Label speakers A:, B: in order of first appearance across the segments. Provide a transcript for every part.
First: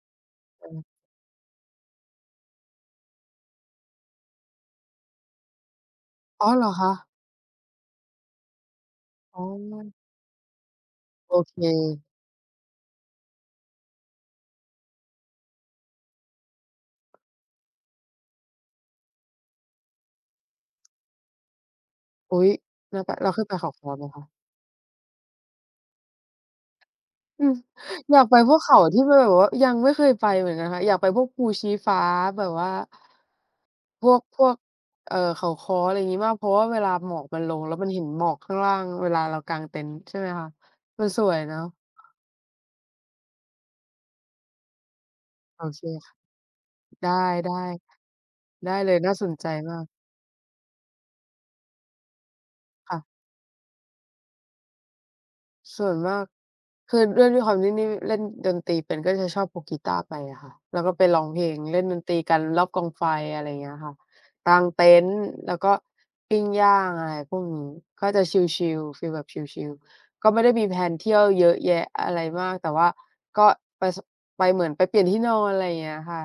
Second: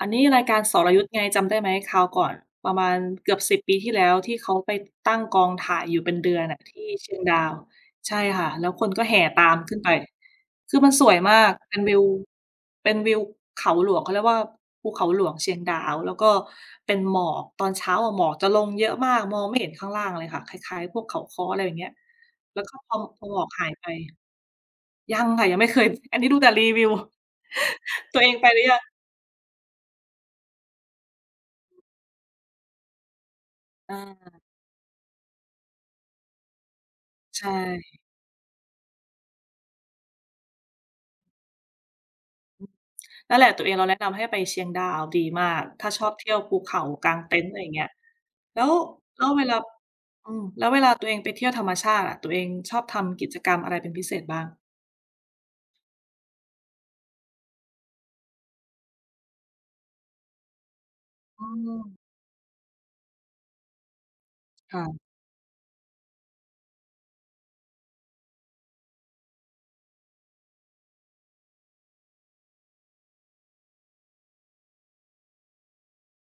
A: อันนี้รายการ
B: เ
A: ส
B: ออ
A: รยุทธไง จำได้ไหม? คราวก่อนประมาณเกือบ 10 ปีที่แล้ว ที่เขาไปตั้งกองถ่ายอยู่เป็นเดือ
B: อ
A: น
B: ๋อ
A: น่
B: เ
A: ะ
B: หรอ
A: ที
B: ค
A: ่เ
B: ะ?
A: ชียงดาว ใช่ค่ะ แล้วคนก็แห่
B: อ๋
A: ตามขึ้น
B: อ
A: ไป คือมันสวย
B: โ
A: ม
B: อ
A: าก
B: เ
A: เป็นวิ
B: ค
A: ว เป็นวิวเขาหลวงเขาเรียกว่า ภูเขาหลวงเชียงดาว แล้วก็เป็นหมอกตอนเช้าอะ หมอกจะลงเยอะมาก มองไม่เห็นข้างล่างเลยค่ะ คล้าย ๆ พวกเขาค้อ อะไรอย่างเงี้ย
B: อุ๊ย!
A: แล้วก็พ
B: แล
A: อ
B: ้ว
A: ม
B: ก็
A: พ
B: แ
A: อ
B: ล้ว
A: ห
B: เ
A: ม
B: ค
A: อ
B: ย
A: ก
B: ไปเ
A: ห
B: ข
A: า
B: า
A: ย
B: ค
A: ไป
B: ้อไหมคะ?
A: ยังค่ะ ยังไม่เคย อันนี้ดูแต่รีวิว
B: อืม อ
A: ต
B: ย
A: ั
B: า
A: ว
B: ก
A: เอ
B: ไป
A: งไป
B: พ
A: ห
B: ว
A: ร
B: ก
A: ื
B: เข
A: อย
B: า
A: ัง?
B: ที่มันแบบว่ายังไม่เคยไปเหมือนกันค่ะ อยากไปพวกภูชี้ฟ้าแบบว่า พว
A: อ
B: ก พ
A: า
B: วก เอ่อ เขาค้อ อะไรอย่างงี้มาก เพราะว่าเวลาหมอกมั
A: ใ
B: น
A: ช
B: ลง แล้วมันเ
A: ่
B: ห็นหมอกข้างล่าง เวลาเรากางเต็นท์ ใช่ไหมคะ มันสวยเนาะ
A: อืม นั่นแหละ ตัวเองเราแนะนำให้ไปเชียงดาวดีมา
B: โอ
A: ก
B: เค
A: ถ้าชอบเที่ยวภูเขา
B: ได
A: ก
B: ้
A: างเต็นท์ ไรเงี้ย แล
B: ๆ
A: ้
B: ได
A: ว
B: ้เลย น่า
A: แล
B: ส
A: ้ว
B: น
A: เ
B: ใ
A: ว
B: จ
A: ลา
B: มาก
A: อืม แล้วเวลาตัวเองไปเที่ยวธรรมชาติอะ ตัวเองชอบ
B: ค
A: ท
B: ่ะ
A: ำกิจกรรมอะไร เป็นพิเศษบ้าง?
B: ส่วนมาก คือด้วย ด้วยความที่นี่เล่นดนตรีเป็น ก็จะชอบพกกีตาร์ไปอะค่ะ แล้วก็ไปร้องเพ
A: อื
B: ลง เล่นด
A: ม
B: นตรีกันรอบกองไฟ อะไรอย่างเงี้ยค่ะ กาง
A: ค
B: เ
A: ่
B: ต็
A: ะ
B: นท์ แล้วก็ปิ้งย่าง อะไรพวกนี้ ก็จะชิล ๆ ฟีลแบบชิล ๆ ก็ไม่ได้มี แพลน เที่ยว เยอะแยะอะไรมาก แต่ว่าก็ไป ส ไปเหมือนไปเปลี่ยนที่นอน อะไรเงี้ยค่ะ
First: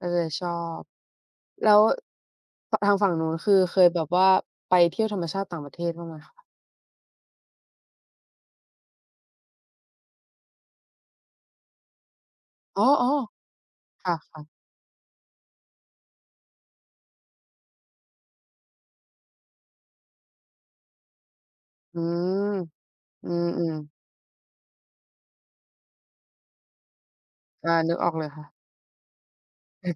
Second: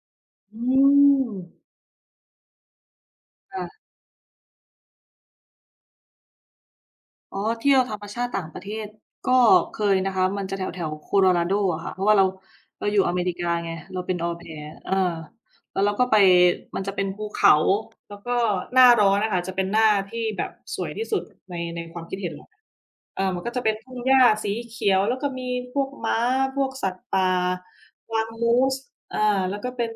B: ก็เลยชอ
A: อื
B: บ
A: ม
B: แล้ว ท ทางฝั่งนู้น คื
A: ค
B: อ
A: ่
B: เ
A: ะ
B: คยแบบว่าไปเที่ยวธรรมชาติต่างประเทศบ้างไหมคะ?
A: อ๋อ เที่ยวธรรมชาติต่างประเทศ ก็เคยนะคะ มันจะแถว ๆ Colorado อะค่ะ เพราะว่าเรา
B: อ๋
A: เร
B: อ
A: าอยู่อเมริกาไง เรา
B: ๆ ค
A: เป
B: ่
A: ็น Au
B: ะ ๆ
A: Pair เออ แล้วเราก็ไป มันจะเป็นภูเขา แล้วก็หน้าร้อนอะค่ะ เป็นหน้าที่แบบสวยที่สุดใน ในค
B: อื
A: วามคิดเห็นเรา
B: ม
A: เอ่
B: อื
A: อ มันก็จะเป็
B: ม
A: นท
B: ๆ
A: ุ่งหญ้าสีเขียว แล้วก็มีพวกม้า พวกสัตว์ป่า
B: อา นึกออ
A: ก
B: ก
A: ว
B: เล
A: า
B: ย
A: ง
B: ค่ะ
A: Moose เอ่อ แล้วก็เป็น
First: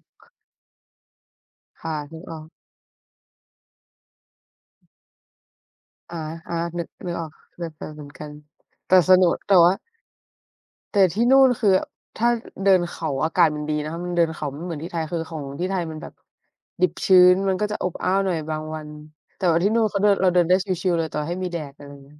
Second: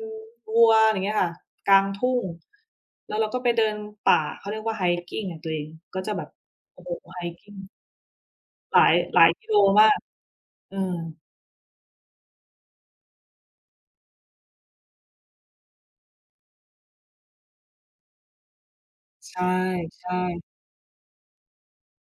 A: วัว อะไรเงี้ยค่ะ กลา
B: ค
A: ง
B: ่ะ
A: ทุ่
B: นึ
A: ง
B: กออก
A: แล้วเราก็ไปเดินป่า เขาเรียกว่า hiking อะตัวเอง ก็จะ
B: อา
A: แบบ โ
B: ๆ
A: อ
B: น
A: ้
B: ึก
A: โฮ
B: นึกออก เค
A: hiking
B: ยไปเหมือนกัน
A: หลา
B: แต่
A: ย
B: ส
A: หล
B: นุ
A: าย
B: ก
A: กิ
B: แต่
A: โล
B: ว่า
A: มาก อื
B: แ
A: ม
B: ต่ที่นู่นคือ ถ้าเดินเขาอากาศมันดีนะคะ มันเดินเขา มันไม่เหมือนที่ไทย คือของที่ไทยมันแบบ ดิบชื้น มันก็จะอบอ้าวหน่อยบางวัน
A: ใช
B: แต่ว่าที่นู่นเขาเดิน
A: ่
B: เราเดิ
A: ๆ
B: นได้ชิล ๆ เลย ต่อให้มีแดด อะไรอย่างเงี้ย